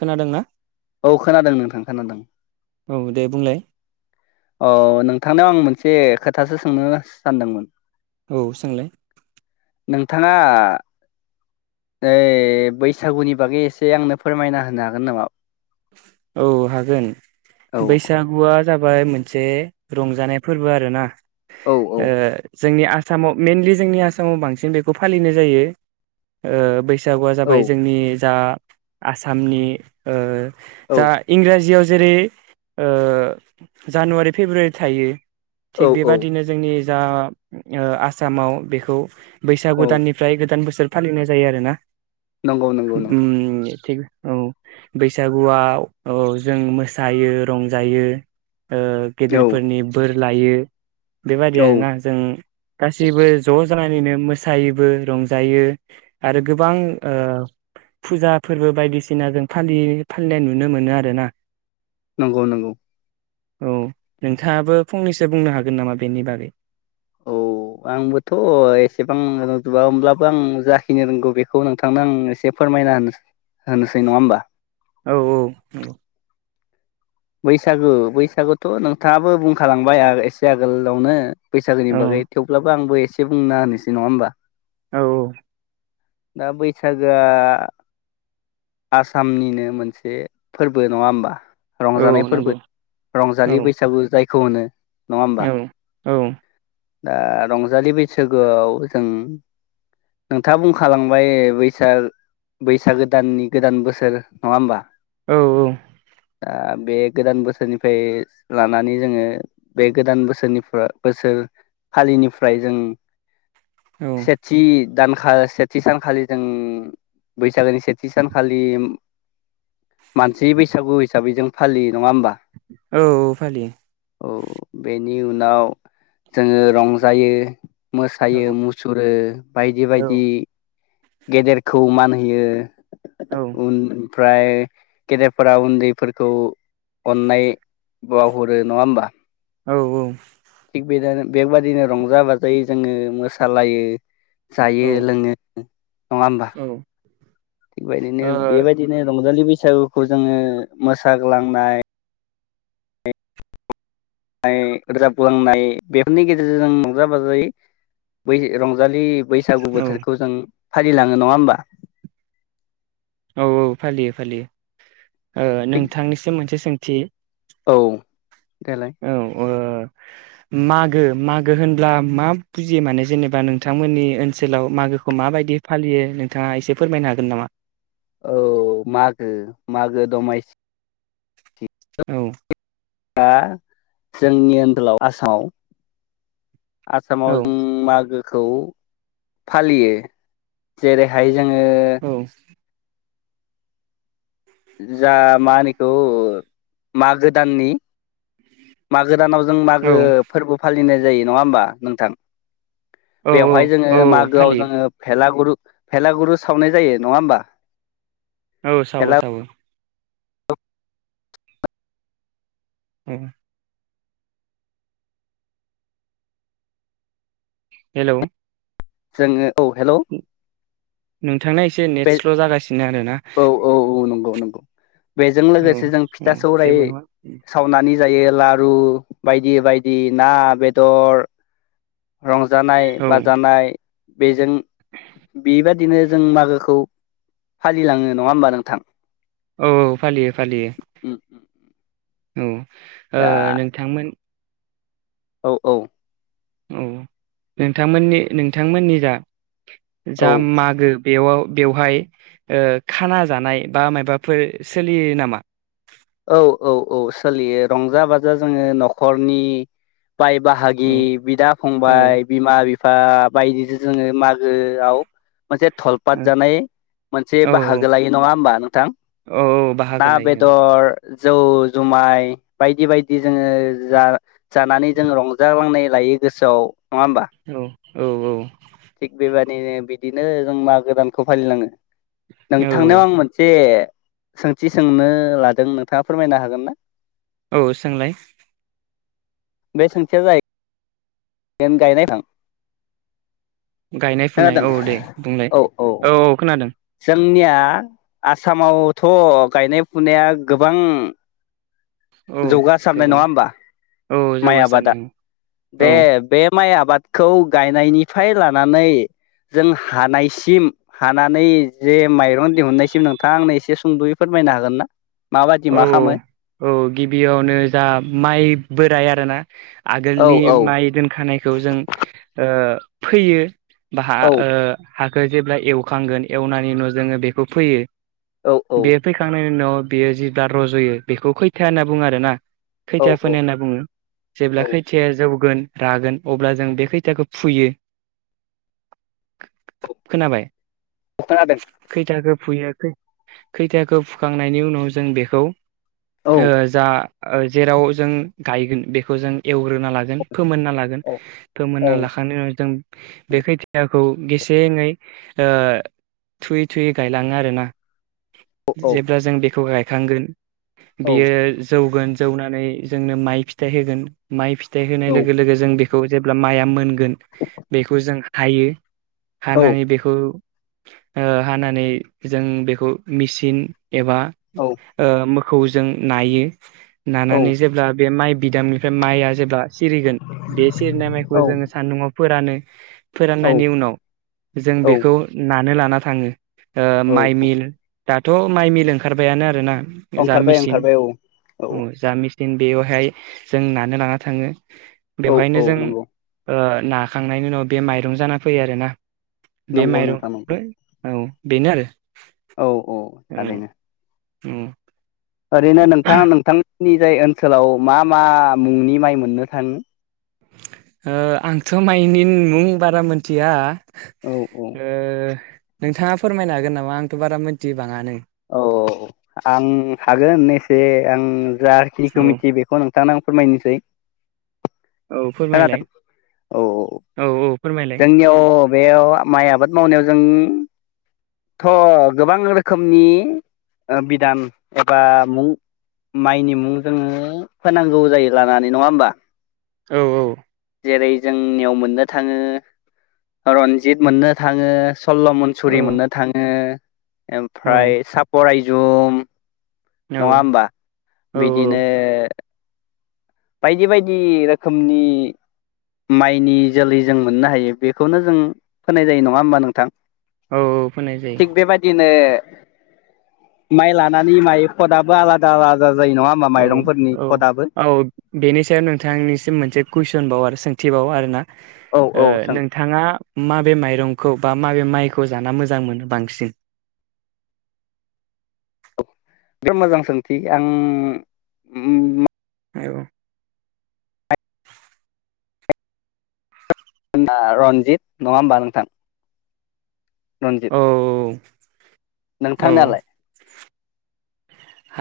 खोनादोंना औ खोनादों नोंथां। खोनादों। औ दे बुंलाय। औ नोंथांनाव आं मोनसे खोथासो सोंनो सानदोंमोन। औ सोंलाय। नोंथाङा ओइ बैसागुनि बागै एसे आंनो फोरमायना होनो हागोन नामा? औ हागोन औ बैसागुआ जा बाय मोनसे रंजानाय फोरबो आरोना औ औ ओ जोंनि आसामाव मइेनलि जोंनि आसामाव बांसिन बेखौ फालिनाय जायो ओ बै सागुआ औ जाबाय जोंनि जा आसामनि ओ औ दा इंराजियाव जेरै ओ जानुवारि फेब्रुवारि थायो औ थिग औ बेबादिनो जोंनि जा ओ आसामाव बेखौ औ बैसागुदाननिफ्राय गोदान बोसोर फालिनाय जायो आरो ना? नंगौ नंगौ नोंथां उम थिग औ बै बैसागुआव ओ जों मोसायो रंजायो ओ औ गेदेरफोरनि बोर लायो। बेबादि औ आरोना जों गासिबो ज' जानानैनो मोसायोबो रंजायो आरो गोबां ओ फुजा फोरबो बायदिसिना जों फालियो फालिनाय नुनो मोनो आरो ना। नंगौ नंगौ। औ नोंथाङाबो फंनैसो बुंनो हागोन नामा बेनि बागै? औ आंबोथ' एसेबां रोंजुबा होमब्लाबो आं जाखिनि रोंगौ बेखौ नोंथांनो आं एसे फोरमायना होनो होनोसै नङा होमबा? औ औ बुं। बैसागु बैसागुथ' नोंथाङाबो बुंखालांबाय आ एसे आगोलावनो औ बैसागोनि बागै थेवब्लाबो आंबो ए से बुंना होनोसै नङा होमबा? औ वौ दा बैसागोआ आसामनिनो मोनसे फोरबो नङा होमबा रंजानाय औ फोरबो नंगौ औ रंजालि बैसागु जाय खौनो औ औ। दा रंजालि बैसागोआव जों नोंथाङा बुंखालांबाय बैसाग बैसागोदाननि गोदान बोसोर नङा होमबा? औ औ। ओ‌ बे गोदान बोसोरनिफ्राय लानानै जोङो बे गोदान बोसोरनिफ्राय बोसोर फालिनिफ्राय जों औ सेथि दानखा सेथि सानखालि जों बैसागोनि सेथि सानखालि मानसै बैसागु हिसाबै जों फालि नङा होमबा? औ औ फालियो। औ बेनि उनाव जोङो रंजायो मोसायो औ मुसुरो बायदि औ बायदि गेदेरखौ मान होयो औ उन ओमफ्राय गेदेरफोरा उन्दैफोरखौ अननाय बाव हरो नङा होमबा? औ औ। बेबायदिनो रंजा बाजायै जोङो मोसालायो जायो लोङो नङा होमबा ओ थिगबायदिनो औ बेबायदिनो रंजालि बैसा बैसागुखौ जोङो मोसाग्लांनाय नाय रोजाबलांनाय बेफोरनि गेजेरजों जों रंजा बाजायै बै रंजालि बैसागु औ बोथोरखौ जों फालिलाङो नङा होमबा? औ औ फालियो फालियो। ओ थिग नोंथांनिसिम मोनसे सों थि औ देलाय औ अ आ आ मागो मागो होनब्ला मा बुजियो माने जेनेबा नोंथांमोननि ओनसोलाव मागोखौ माबायदि फालियो नोंथाङा एसे फोरमायनो हागोन नामा? औ मागो मागो दमायसि औ दा जोंनि ओनदोलाव आसामाव आसामाव औ जों मागो खौ फालियो जेरैहाय जोङो औ जा मा होनोखौ मागो दाननि मा गोदानाव जों औ मागो फोरबो फालि नाय जायो नङा होमबा नोंथां? औ बेवहाय औ जोङो औ मागोआव फालियो जोङो भेला गुरु भेलागुरु सावनाय जायो नङा होमबा? औ सावो भेला सावो। [inaudible] हेलौ जोङो औ हेलौ नोंथांना एसे नेट बे स्ल' जागासिनो आरोना। औ औ औ नंगौ नंगौ बेजों औ लोगोसे जों औ फिथा सौराय जेबो नङा सावनानै जायो लारु बायदि बायदि ना बेदर रंजानाय औ बाजानाय बेजों बेबादिनो जों मागोखौ फालिलाङो नङा होमबा नोंथां? औ औ फालियो फालियो। उम उम औ ओ दा नोंथांमोन औ औ औ नोंथांमोननि नोंथांमोननि जा जा औ मागो बेयाव बेवहाय ओ खाना जानाय बा माबाफोर सोलियो नामा औ औ औ सोलियो रंजा बाजा जोङो न'खरनि बाय बाहागि औ बिदा औ फंबाय बिमा बिफा बिफा बायदिजों जोङो मागोआव मोनसे थलपात जानाय मोनसे औ बाहागो लायो नङा होमबा नोंथां औ औ ना बाहागो लायो बेदर जौ जुमाय बायदि बायदि जोङो जा जानानै जों रंजालांनाय लायो गोसोआव नङा होमबा औ औ औ थिग बेबायदिनो बिदिनो जों मागो दानखौ फालिलाङो औ नोंथांनाव आं मोनसे सोंथि सोंनो लादों न नोंथाङा फोरमायनो हागोन ना औ सोंलाय बे सोंथिया जाहै बेेन गायनाय थां गायनाय फुनाय औ दे बुंलाय औ औ खोनादों। आंनिया आसामावथ' गायनाय फुनाया गोबां औ जौगासारनाय नङा गोबां होमबा औ माइ आबादा जौगासारनाय दे औ बे माइ आबाद आबादखौ गायनायनिफ्राय लानानै जों हानायसिम हानानै जे माइरं दिहुननायसिम नोंथां आंनो एसे सुंद'यै फोरमायनो हागोन ना माबायदि मा खालामो बियावनो जा माइ बोराइ आरोना औ आगोलनि औ माइ दोनखानायखौ जों ओ फैयो बाहा औ ओ हाखौ जेब्ला एवखांगोन एवनायनि उनाव जोङो बेखौ फैयो औ दे फैखांनायनि उनाव बि जि रज'यो बेखौ खैथा होनना बुङो आरो ना औ खैथिया औ फोनाय होनना बुङो जेब्ला औ खैथायाया जौगोन रागोन अब्ला जों बे खैथाखौ फुयो खोनाबाय खोनादों खैथाखौ फुयो खैथाखौ फुखांनायनि उनाव जों बेखौ खौ औ ओ जा ओ जेराव जों गायगोन बेखौ जों एवग्रोना लागोन फोमोनना लागोन औ औ फोमोनना लाखांनायनि उनाव जों बे खैथियाखौ गेसेङै ओ थुयै थुयै गायलाङो आरोना औ जेब्ला जों बेखौ गाय थांगोन औ बेयो जौगोन जौनानै जोंनो माइ फिथाइ होगोन माइ फिथा फिथाइ होनाय औ लोगो जों बे बेखौ जेब्ला माइया मोनगोन बेखौ जों हायो औ हानानै बेखौ ओ हानानै जों बेखौ मेसिन एबा आ खौ जों नायो नानानै जेब्ला बे माइ बिदामनिफ्राय माइआ जेब्ला सिरिगोन बे सिरिनाय माइखौ जोङो सान्दुआव फोरानो [inaudible] फोराननायनि उनाव जों औ बेखौ ना नो लाना थाङो। ओ माइ औ मिल दाथ' माइ मिल ओं खारबायानो आरो ना ओंखारबाय-ओंखारबाय औ-औ। जेन बेवहाय जों नानो लाना थाङो। औ बेवहायनो औ जों नंगौ ओ नाखांनायनि उनाव बे माइरं जाना फैयो आरोना। बे नंगौ माइरं [unintelligible] औ बेनो आरो औ-औ औ थारैनो। औ। ओरैनो नोंथांङा नोंथां जोंनि जाय ओनसोलाव मा-मा मुंनि माइ मोननो थाङो। ओ आंथ' माइनि मुं बारा मिथिया। औ ओ नोंथाङा फोरमायनो हागोन नामा आंथ' बारा मिथि बाङानो। औ आं हागोन एसे आं जा खिनिखौ औ मिथियो बेखौ नों थांनो आं फोरमायनोसै। औ खोनादों फोरमायलाय औ औ औ फोरमायलाय जोंनियाव बेयाव माइ आबाद मावनायाव जों थ' गोबां रोखोमनि ओ बिधान एबा मुं माइनि मुं जोङो फोनांगौ जायो लानानै नङा होमबा। औ औ। जेरै जोंनियाव मोननो थाङो रनजित मोननो थाङो। सल्ल' मन औ सुरि मोननो थाङो। औ ओमफ्राय सापरा जुम नङा होमबा औ बिदिनो बायदि बायदि रोखोमनि माइनि जोलै जों मोननो हायो बेखौनो जों फोनाय जायो नङा होमबा नोंथां। औ फोनाय जायो थिग बेबायदिनो माइ लानानै माइ फदाबो आलादा आला दा जायो नङा होमबा औ माइरंफोरनि औ फदाबो। औ बेनि सायाव नोंथांनिसिम मोनसे कुइसनबाव आरो सोंथिबाव आरोना। औ ओ सों नोंथाङा माबे माइरंखौ बा माबे माइखौ जाना मोजां मोनो बांसिन बिराद मोजां सोंथि आं उम औ रन्जित नङा होमबा नोंथां रनजित औ औ नोंथांनालाय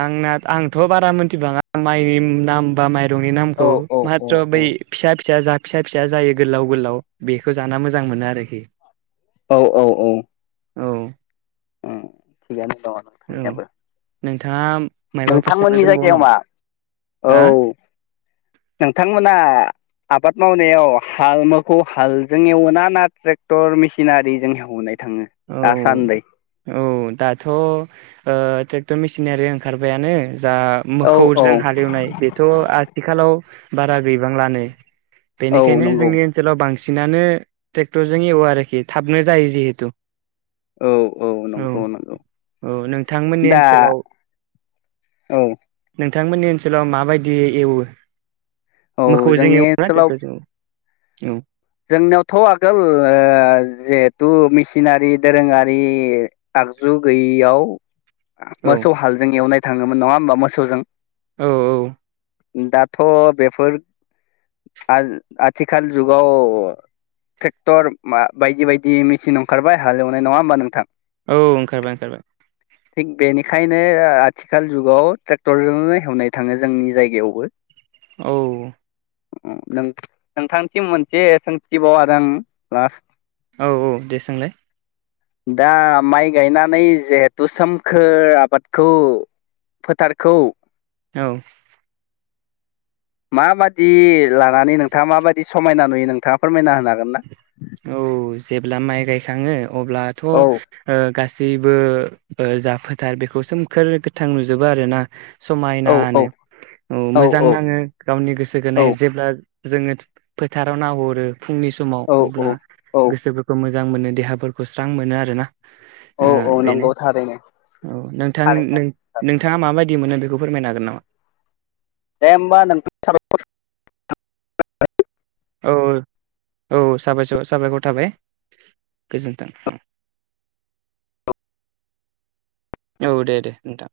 आंना आंथ बारा मिनथिबाङा माइनि नाम बा माइ रंनि औ नामखौ औ औ माथ्र' बै फिसा फिसा जाथ फिसा फिसा जायो गोलाव गोलाव बेखौ जाना मोजां मोनो आरोखि औ औ औ औ ओं थिगानो दङ औ नोंथांनियाबो नोंथाङा मायबाफोर सोंनो नोंथांमोननि दंबावो जायगायाव नामा मा औ हो नोंथांमोना आबाद मावनायाव हाल मोखौ हालजों एवोना ना ट्रेक्टर मेसिनारिजों हेवनाय औ औ दाथ' ओ थेख [unintelligible] मिसिंनारि ओंखारबायानो जा औ औ मोखौजों हालेवनाय बेथ' आथिखालाव बारा गैबांलानै औ बेनिखायनो नंगौ जोंनि ओनसोलाव बांस मेसिनानो ट्रेक्टरजों एवो आरोखि थाबनो जायो जिहेतु औ औ नंगौ नंगौ औ नोंथांमोननि दा ओनसोलाव औ बिथांमोननि ओनसोलाव माबायदि एवो औ मोखौजों जोंनि एवोना ट्रेक्टर ओनसोलाव जों एवो औ जोंनियावथ आगोल ओ जिहेथु मेसिनारि दोरोङारि आगजु गैयैयाव औ मोसौ हालजों एवनाय थाङोमोन नङा होमबा मोसौजों औ औ दाथ बेफोर आथ आथिखाल जुगाव अ टेक्टर मा बायदि बायदि मेसिन ओंखारबाय हालेवनाय नङा होमबा नोंथां औ ओंखारबाय ओंखारबाय थिग बेनिखायनो आथिखाल जुगाव ट्रेक्टरजोंनो हेवनाय थाङो जोंनि जायगायावबो औ नोंथांसिम मोनसे सोंथिबाव आरो लास्त औ औ दे सोंलाय दा माइ गायनानै जिहेथु सोमखोर आबादखौ फोथारखौ औ माबायदि लानानै नोंथाङा माबायदि समायना नुयो नोंथाङा फोरमायना होनो हागोन ना औ जेब्ला माइ गायखाङो अब्लाथ' औ गा जेबो जाफोथार बेखौ सोमखोर गोथां नुजोबो आरोना औ औ समायनानो औ मोजां नाङो गावनि औ गोसोखोनो जेब्ला जोङो फोथाराव नाहरो फुंनि समाव अब्ला औ औ गोसोफोरखौ मोजां जां मोनो देहाफोरखौ स्रां मोनो आरोना औ औ बेनो नंगौ थारैनो औ नोंथां थारैनो नोंथाङा माबा बिदि मोनो बेखौ फोरमायनो हागोन नामा [unintelligible] औ औ साबाय साबायखर थाबाय गोजोन्थों औ औ दे दे नोंथां